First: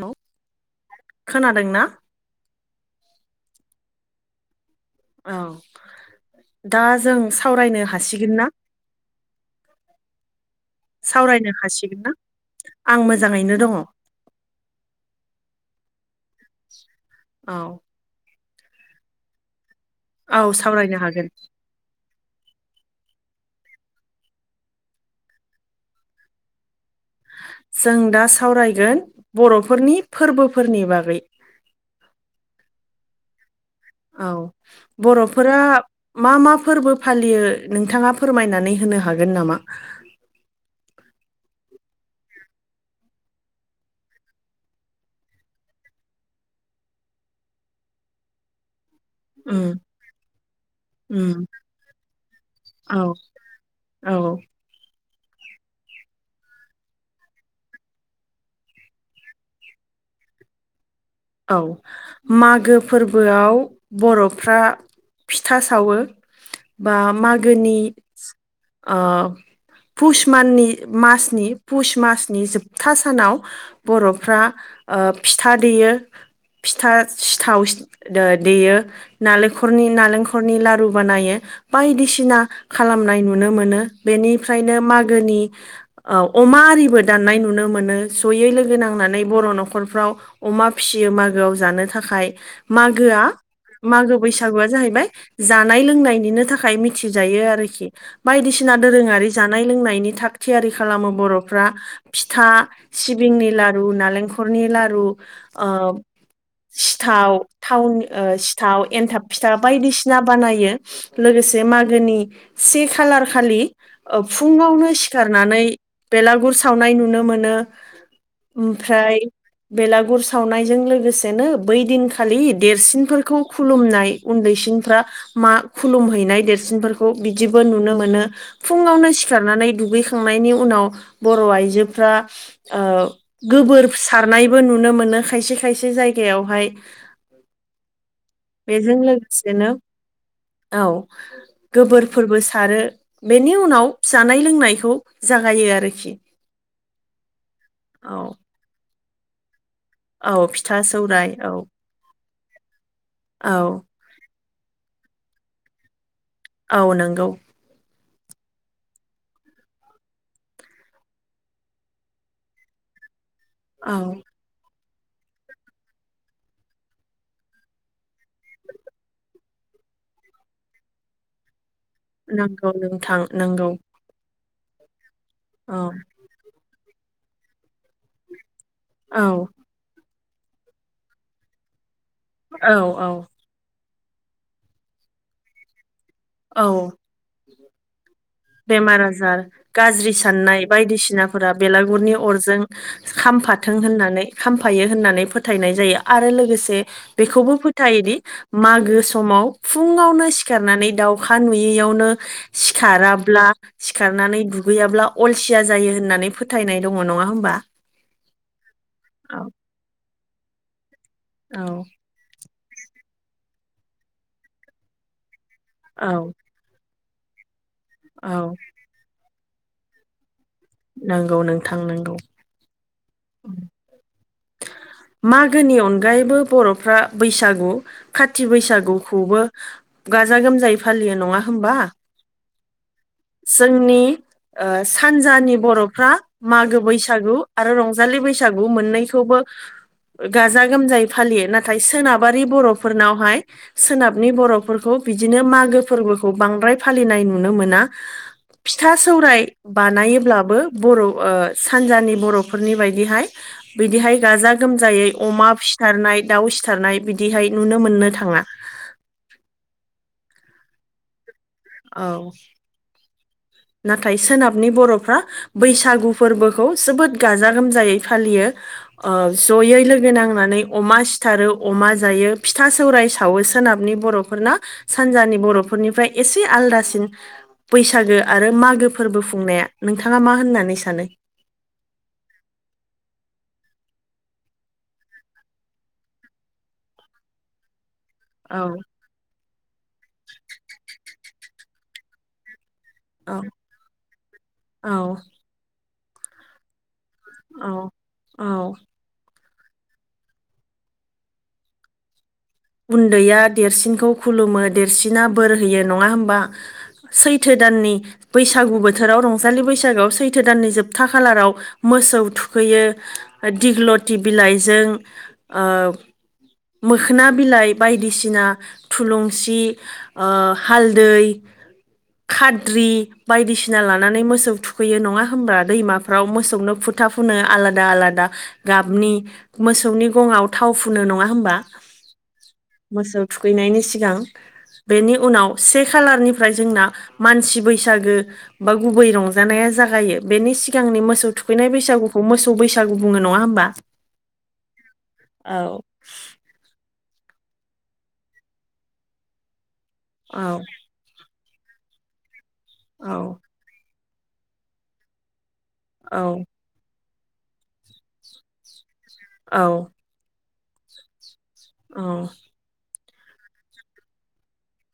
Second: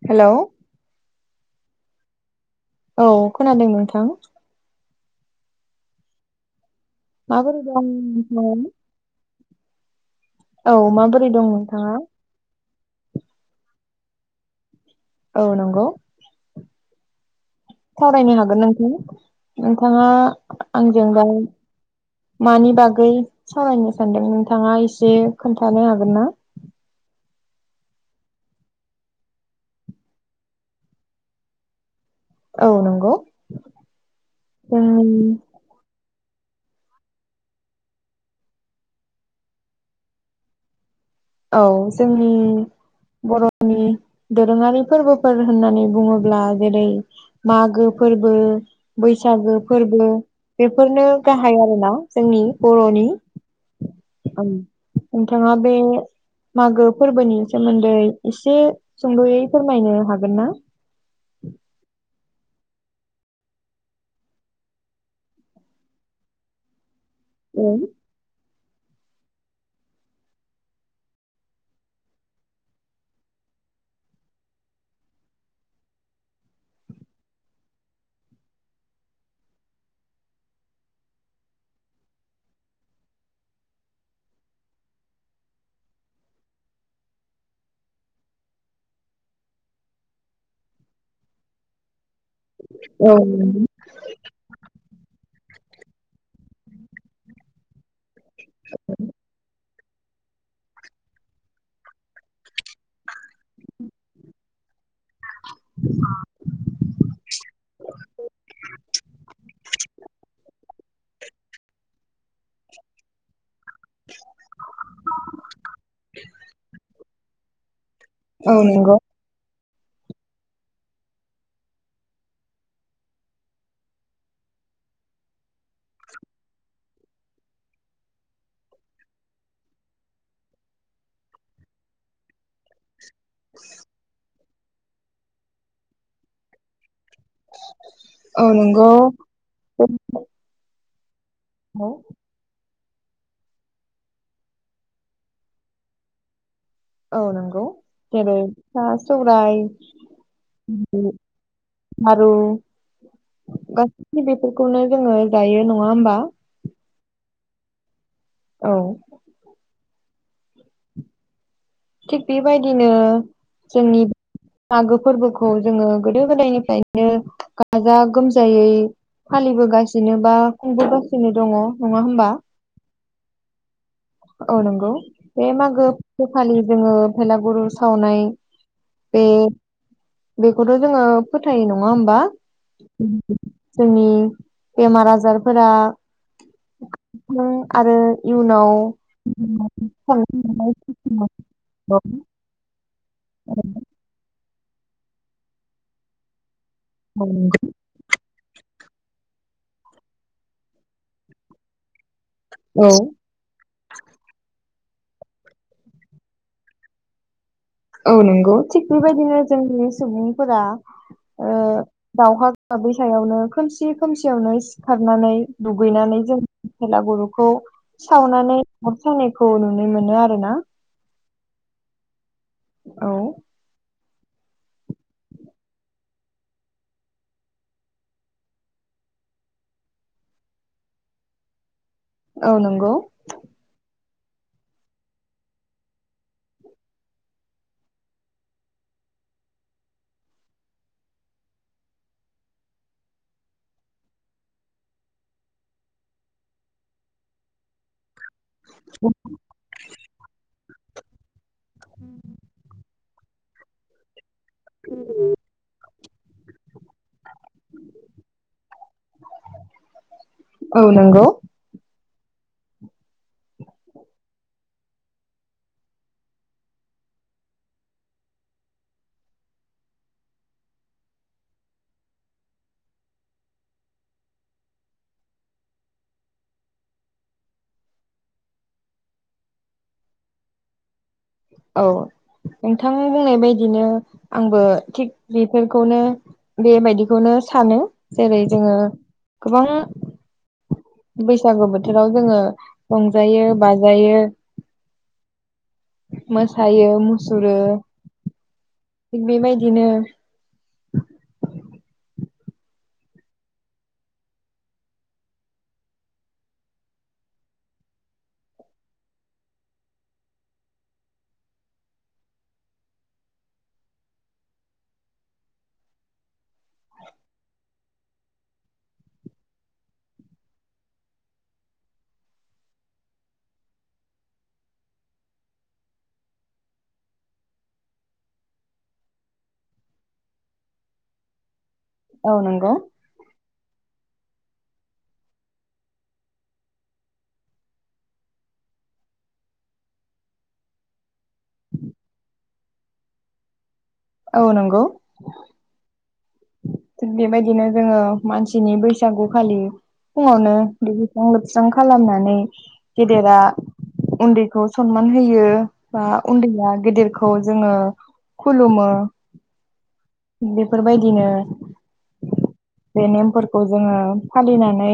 हेल' hello खोनादों ना औ खोनादों नोंथां औ दा जों माबोरै दं सावरायनो हासिगोन ना नोंथाङा? औ माबोरै दं सावरायनो नोंथाङा? हासिगोन ना आं मोजाङैनो दङ' औ नंगौ। [inaudible] सावरायनो हागोन नोंथां नोंथाङा औ सावरायनो आंजों दा। हागोन मानि बागै सावरायनो सानदों नोंथाङा एसे खोन्थानो हागोन ना। जों दा सावरायगोन बर'फोरनि फोरबोफोरनि बागै। औ। औ नंगौ। औ जोंनि बर'फोरा। मा मा फोरबो फालियो नोंथाङा फोरमायनानै होनो हागोन नामा। औ जोंनि बर'नि। दोरोङारि फोरबोफोर होननानै बुङोब्ला जेरै मागो फोरबो। बैसागो उम फोरबो बेफोरनो उम गाहाय आरोना जोंनि बर'नि। औ औ। नोंथांङा बे। मागो फोरबोनि सोमोन्दै एसे सुंद'यै फोरमायनो हागोन ना। औ। मागो फोरबोआव बर'फ्रा फिथा सावो। बा औ मागोनि ओ। पुस माननि मासनि पुस मासनि जोबथा सानाव बर'फ्रा। ओ फिथा दैेयो। फिथा सिथाव दो देयो नालेंखरनि नालेंखरनि लारु बानायो। बायदिसिना खालामनाय नुनो मोनो बेनिफ्रायनो मागोनि ओ अमा। हारिबो दान्नाय नुनो मोनो जयै लोगो नांनानै बर' न'खरफ्राव अमा। फिसियो मागोआव जानो थाखाय मागोआ मागो बैसागुआ जाहैबाय जा। नाय लोंनाय निनो थाखाय मिथि जायो आरोखि बायसिना दोरोङारि जानाय लोंनाय। नि थाखथियारि खालामो बर'फ्रा फिथा सिबिंनि लारु नालेंखलनि लारु। ओ। सिथाव थावनि ओ सिथाव एन्थाब फिथा बायदिसिना बानायो लोगोसे। से मागोनि से खालार खालि। ओ फुङावनो सिखारनानै बेलागुर सावनाय नुनो मोनो। औ नंगौ ओमफ्राय बेलागुर। सावनायजों लोगोसेनो बै दिनखालि देरसिनफोरखौ खुलुमनाय उन्दैसिनफ्रा। मा खुलुमहैनाय देरसिनफोरखौ बिदिबो नुनो मोनो फुङावनो सिखारनानै दुगैखांनाय। नायनि उनाव बर' आइजोफ्रा ओ। गोबोर सारनायबो नुनो मोनो खायसे खायसे जायगायावहाय। औ नंगौ बेजों लोगोसेनो औ गोबोरफोरबो सारो। बेनि उनाव जानाय लोंनायखौ जागायो आरोखि। औ नंगौ औ जेरै फिथा सौराय। औ फिथा उम सौराय औ लारु औ गासिबो। बेखौनो जोङो जायो नङा होमबा। औ नंगौ। औ। थिग बेबायदिनो जोंनि। औ मागो फोरबोखौ जोङो गोदो गोदायनिफ्रायनो गाजा गोमजायै। फालिबोगासिनो बा खुंबोगासिनो दङ। नङा होमबा नोंगौ नोंथां नोंगौ। औ नंगौ बे मागो फखालि जोङो भेलागुरु सावनाय। बे औ। बेखौथ' जोङो फोथायो नङा होमबा। औ औ जोंनि बेमार आजारफोरा। औ उम आरो इयुनाव जार गाज्रि साननाय बायदिसिनाफोरा बेलागुरनि अरजों खामफाथों होननानै खामफायो होननानै फोथायनाय जायो आरो लोगोसे बेखौबो औ फोथायोदि मागो समाव फुङावनो सिखारनानै दाउखा नुयैयावनो सिखाराब्ला सिखारनानै गैयाब्ला अलसिया जायो होननानै फोथायनाय दङ नङा होमबा औ नंगौ थिग बेबायदिनो औ जोंनि सुबुंफोरा ओ औ दावहा साबै सायावनो खोमसि खोमसियावनो सिखारनानै दुगैनानै औ जों बेलागुरुखौ औ सावनानै अर सायनायखौ नुनो मोनो आरो ना नोंगौ नोंथां नोंगौ औ [unintelligible] [inaudible] मागोनि अनगायैबो बर'फ्रा बैसागु खाति बैसागुखौबो गाजा गोमजायै फालियो नङा होमबा औ नंगौ जोंनि ओ सानजानि बर'फ्रा मागो बैसागु आरो रंजालि बैसागु मोननै खौबो गाजा गोमजायै फालियो नाथाय सोनाबारि बर'फोरनावहाय सोनाबनि बर'फोरखौ बिदिनो मागो फोरबोखौ बांद्राय फालिनाय नुनो मोना फिथा सौराय बानायोब्लाबो बर' ओ सानजानि बर'फोरनि बायदिहाय बिदिहाय गाजा गोमजायै अमा सिथारनाय दाउ सिथारनाय बिदि हाय नुनो मोननो थाङा। औ नंगौ औ नाथाय सोनाबनि बर'फ्रा बैसागु फोरबोखौ जोबोद गाजा गोमजायै फालियो ओ जयै लोगो नांनानै अमा सिथारो अमा जायो फिथा सौराय सावो सोनाब नि बर'फोरना सानजानि बर'फोरनिफ्राय एसे आलदासिन बैसागो आरो मागो फोरबो खुंनाया नोंथाङा मा होननानै सानो? औ नोंथां बुंनाय बायदिनो आंबो थिग बेफोरखौनो बेबायदिखौनो सानो जेरै औ जोङो गोबां बैसागु बोथोराव जोङो औ रंजायो बाजायो औ मोसायो मु सुरो औ औ थिग बेबायदिनो उन्दैया देरसिनखौ खुलुमो देरसिना बोर होयो नङा होमबा सैथो दाननि बैसागु बोथोराव रंजालि बैसागोआव सैथो दाननि जोबथा खालाराव मोसौ थुखैयो दिग्लथि बिलाइजों ओ मोखोना बि बिलाइ बायदिसिना थुलुंसि ओ हालदै खाद्रि बायदिसिना लानानै मोसौ थुखैयो नङा होनब दैमाफ्राव मोसौनो फु था फुनो आलादा आलादा गाबनि मोसौनि गङाव थाव फुनो नङा होनोमबा? ओ नंगौ। फैनायनि सिगां बेनि उनाव से खालारनिफ्राय जोंना मानसि बैसागो बा गुबै रंजानाया जागायो बेनि सिगांनि मोसौ थुखैनाय बैसागुखौ मोसौ बैसागु बुङो नङा होमबा? औ नंगौ। औ थिग बेबायदिनो जोङो मानसिनि बैसागु खालि फुङावनो औ दुगैस्रां लोब स्रां खालामनानै औ गेदेरा उन्दैखौ सनमान होयो। बा औ उन्दैया गेदेरखौ जोङो खुलुमो। औ। बेफोरबायदिनो औ बे नेमफोरखौ जोङो फालिनानै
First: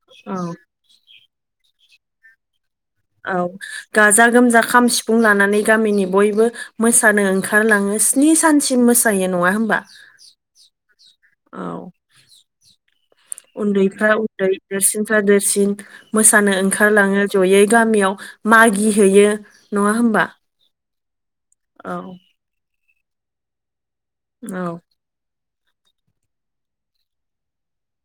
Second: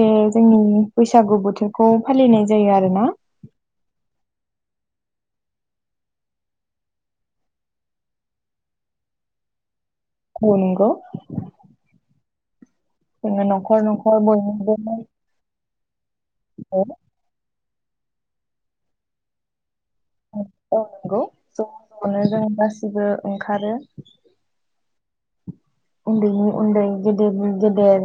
बे औ जोंनि बैसा गु बोथोरखौ फालिनाय जायो आरो ना। औ गाजा गोमजा खाम सिफुं लानानै गामिनि बयबो मोसानो ओंखारलाङो स्नि सानसिम मोसायो नङा होनोमबा? औ नंगौ। जोङो न'खर उन्दैफ्रा न'खर उन्दै बयनिबो देरसिनफ्रा देरसिन मोसानो औ ओंखारलाङो जयै गामियाव मागि हैयो नङा होमबा? नंनौ ज' औ ज'नो जों गासिबो ओंखारो औ। उन्दैनि उन्दै गेदेरनि गेदेर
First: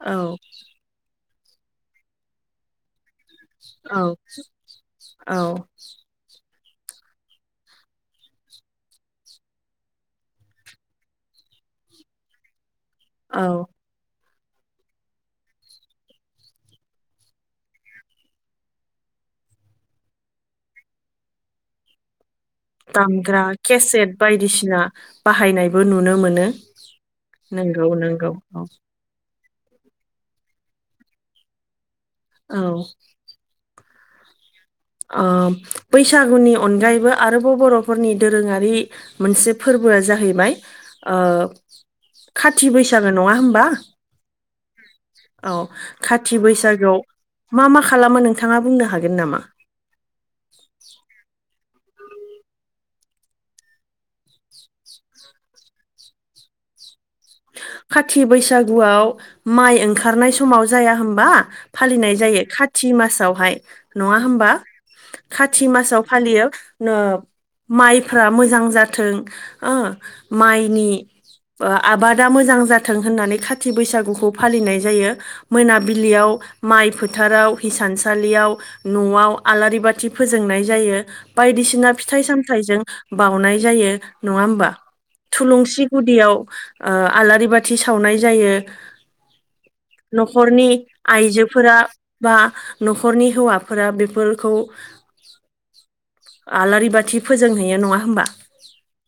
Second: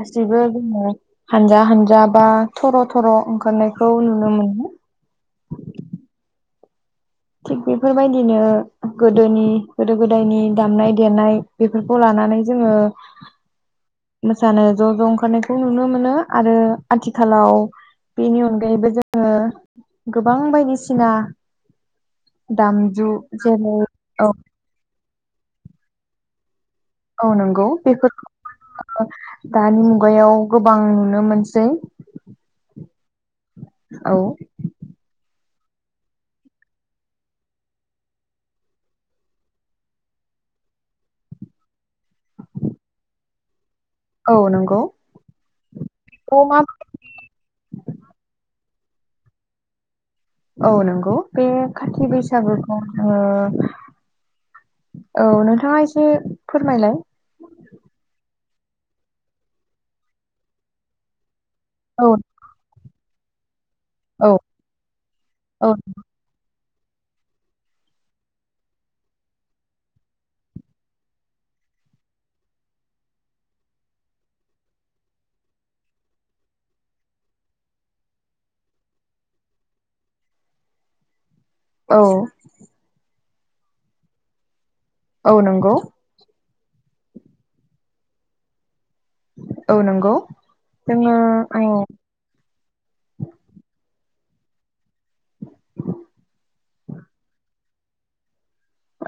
औ जोङो हानजा हानजा बा थर थर' ओंखारनायखौ औ नुनो मोनो। औ थिग बेफोरबायदिनो गोदोनि गोदो गोदायनि दामनाय देनाय बेफोरखौ ला नानै जोङो औ मोसानो ज' ज' ओंखारनायखौ नुनो मोनो आरो आथिखालाव बेनि अनगायैबो जोङो गोबां बायदिसिना दामजु दामग्रा जेरै केसेट औ बायदिसिना बाहायनायबो नुनो मोनो औ नंगौ नंगौ औ बेफोरखौ दानि मुगायाव गोबां नुनो मोनसै। औ। औ। बैसागुनि अनगायैबो आरोबाव बर'फोरनि दोरोङारि मोनसे फोरबो फोरबोआ जाहैबाय खाथि बैसागो नङा होमबा? औ नंगौ औ खाथि थ मा बैसागोआव मा मा खालामो नोंथाङा बुंनो ह हागोन नामा? औ नंगौ बे खाथि बैसागुखौ जोङो औ नोंथाङा एसे फोरमायलाय। खाथि बैसागुआव माइ ओंखारनाय समाव जाया हबा फालिनाय औ जायो खाथि मासावहाय। नङा औ होमबा खाथि औ मासाव फालियो। माइफ्रा मोजां जाथों माइनि आबाद दा मोजां जाथों होननानै खाथि बैसागुखौ फालिनाय जायो, मोनाबिलियाव माइ फोथार फोथाराव हिसानसालियाव न'आव आलारि बाथि फोजोंनाय जायो। बायदिसिना औ फिथाइ सामथायाइजों बाउनाय जायो, नङा होमबा? औ नंगौ थुलुंसि गुदियाव आलारि बाथि सावनाय जायो। औ नंगौ न'खरनि जोङो आइजोफोरा औ बा न'खरनि हौवाफोरा बेफोर आलारि बाथि फोजोंहैयो नङा होमबा?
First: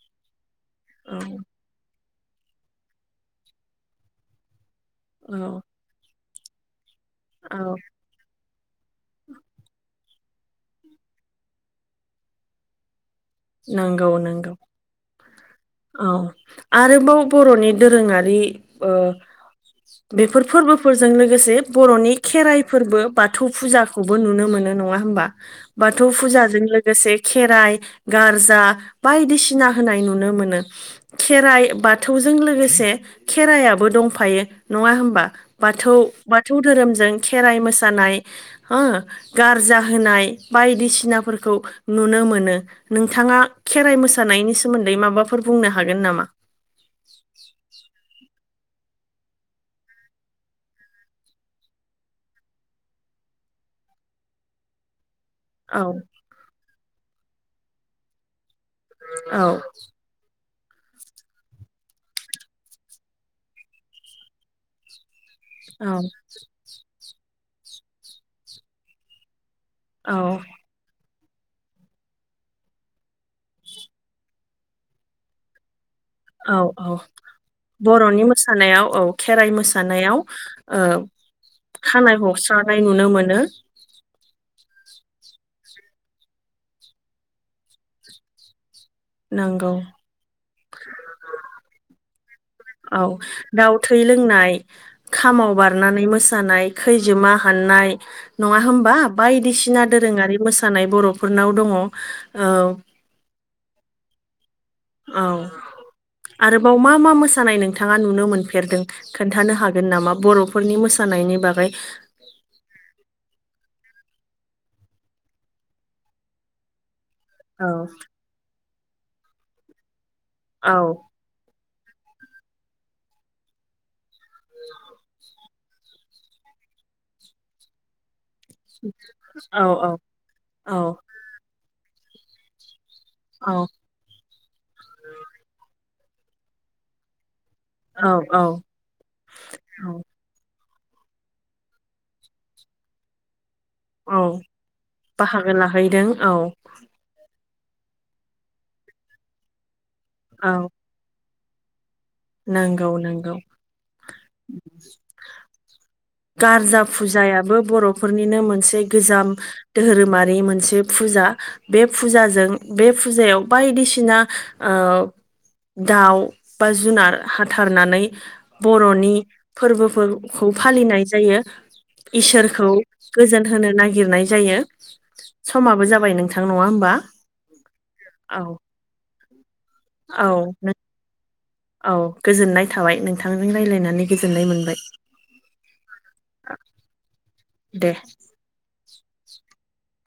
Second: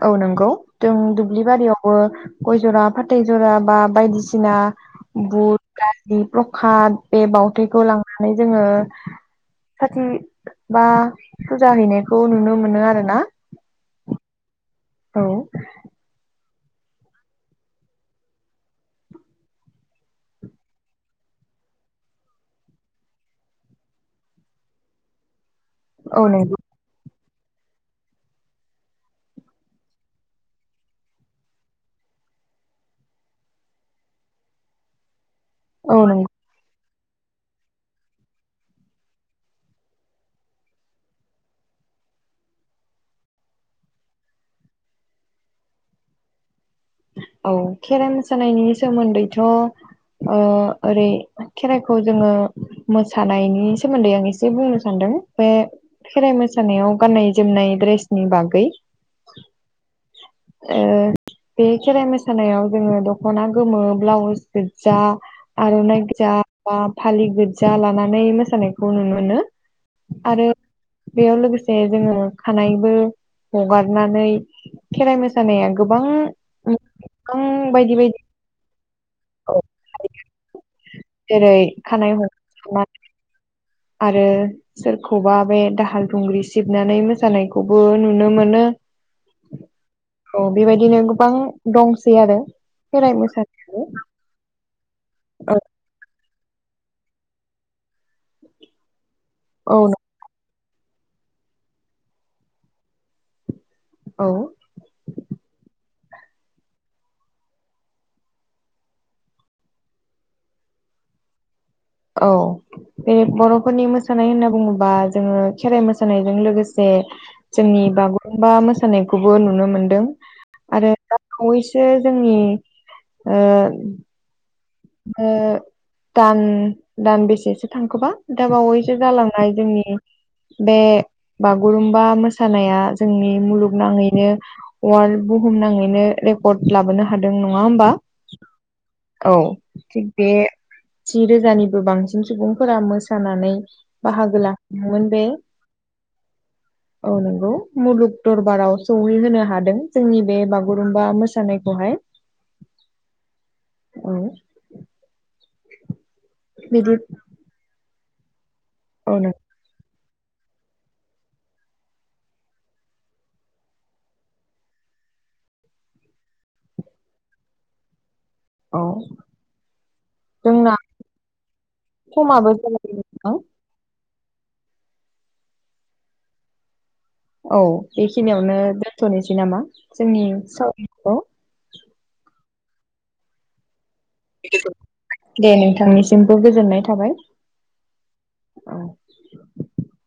औ नंगौ जों औ दुब्लि बारियावबो गय जरा फाथै जरा बा बायदिसिना औ बुट दालि प्रख बे औ बावथायखौ लांनानै जोङो सथि बा फुजा हैनायखौ नुनो मोनो आरो ना। नंगौ नंगौ औ। आरोबाव बर'नि दोरोङारि बेफोर फोरबोफोरजों लोगोसे बर'नि खेराइ फोरबो बाथौ फुजाखौबो नुनो मोनो। नङा हबा बाथौ औ नंगौ फुजाजों लोगोसे खेराइ गारजा बायदिसिना होनाय नुनो मोनो खेराइ बाथौजों लोगोसे खेरायाबो दंफायो नङा हबा बाथौ औ नंगौ बाथौ धोरोम दों खेराइ मोसानाय हा गारजा होनाय बायदिसिनाफोरखौ नुनो मोनो। नोंथाङा खेराइ मोसानायनि सोमोन्दै माबाफोर बुंनो हागोन नामा? औ खेराइ मोसानायनि सोमोन्दैथ' ओ ओरै खेराइखौ जोङो मोसानायनि सोमोन्दै आं एसे बुंनो सान्दों। ओ औ खेराइ मोसानायाव गाननाय जोमनाय ड्रेसनि बागै औ ओ बे खेराइ मोसानायाव जोङो दख'ना गोमो ब्लाउस गोजजा औ आर'नाइ गोजा बा फालि गोजजा लानानै मोसानायखौ नुनो मोनो। औ। आरो बेयाव लोगोसे जोङो खानाइबो हगारनानै खेराइ मोसानाया गोबां औ औ। गोबां बायदि बायदि बर'नि मोसानायाव औ खेराइ मोसानायाव ओ जेरै खानाय हस्रानाय हगारनाय नुनो मोनो। आरो सोरखौबा बे दाहाल दुंग्रि सिबनानै मोसानायखौबो नुनो मोनो। नंगौ। औ बेबायदिनो गोबां दंसै आरो औ। खेराइ दाउ मोसानायाबो थै लोंनाय खामाव औ बारनानै मोसानाय, खैजोमा हाननाय नङा होमबा औ बायदिसिना दोरोङारि मोसानाय बर'फोरनाव दङ' ओ औ। औ। आरोबाव मा मा मोसानाय नोंथाङा नुनो मोनफेरदों खोन्थानो हागोन नामा बर'फोरनि मोसा नायनि बागै। औ बे बर'फोरनि मोसानाय होनना बुङोबा जोङो खेराइ मोसानायजों लोगोसे औ जोंनि बागुरुमबा मो सानायखौबो नुनो मोनदों औ आरो आरो दा बावै सो जोंनि ओ ओ दान दान बेसेसो थांखोबा दा बावैसो जालांनाय औ जोंनि औ औ बे बागुरुमबा मोसानाया जोंनि मुलुगनाङैनो वाल्ड बुहुम नाङैनो रेकर्ड लाबोनो हा दों नङा होमबा औ औ औ औ थिग बे जि रोजानिबो बांसिन सुबुंफोरा मोसानानै औ बाहागो लाफैदोंमोन बे बाहागो लाहैदों औ औ नंगौ। मुलुग दरबाराव सहैहोनो हादों जोंनि बे बागुरुम्बा मोसानायखौहाय। नोंगौ नोंगौ। औ गार्जा बिदि फुजायाबो बर'फोरनिनो मोनसे औ गोजाम नों धोरोमा रि मोनसे फुजा बे फुजाजों बे फुजायाव बायदिसिना ओ दाउ बा जुनार हाथारनानै औ बर'नि फोरबोफोरखौ जोंना फालिनाय जायो। समाबो इसोरखौ जाबाय नोंथां गोजोन होनो नागिरनाय जायो। समाबो जाबाय नोंथां नङा होमबा। औ औ बेखिनियावनो दोनथ'निसै नामा औ जोंनि नों साव खौ औ गोजोननाय थाबाय नोंथांजों रायलायनानै [unintelligible] दे नोंथांनिसिमबो गोजोननाय थाबाय। दे औ [inaudible]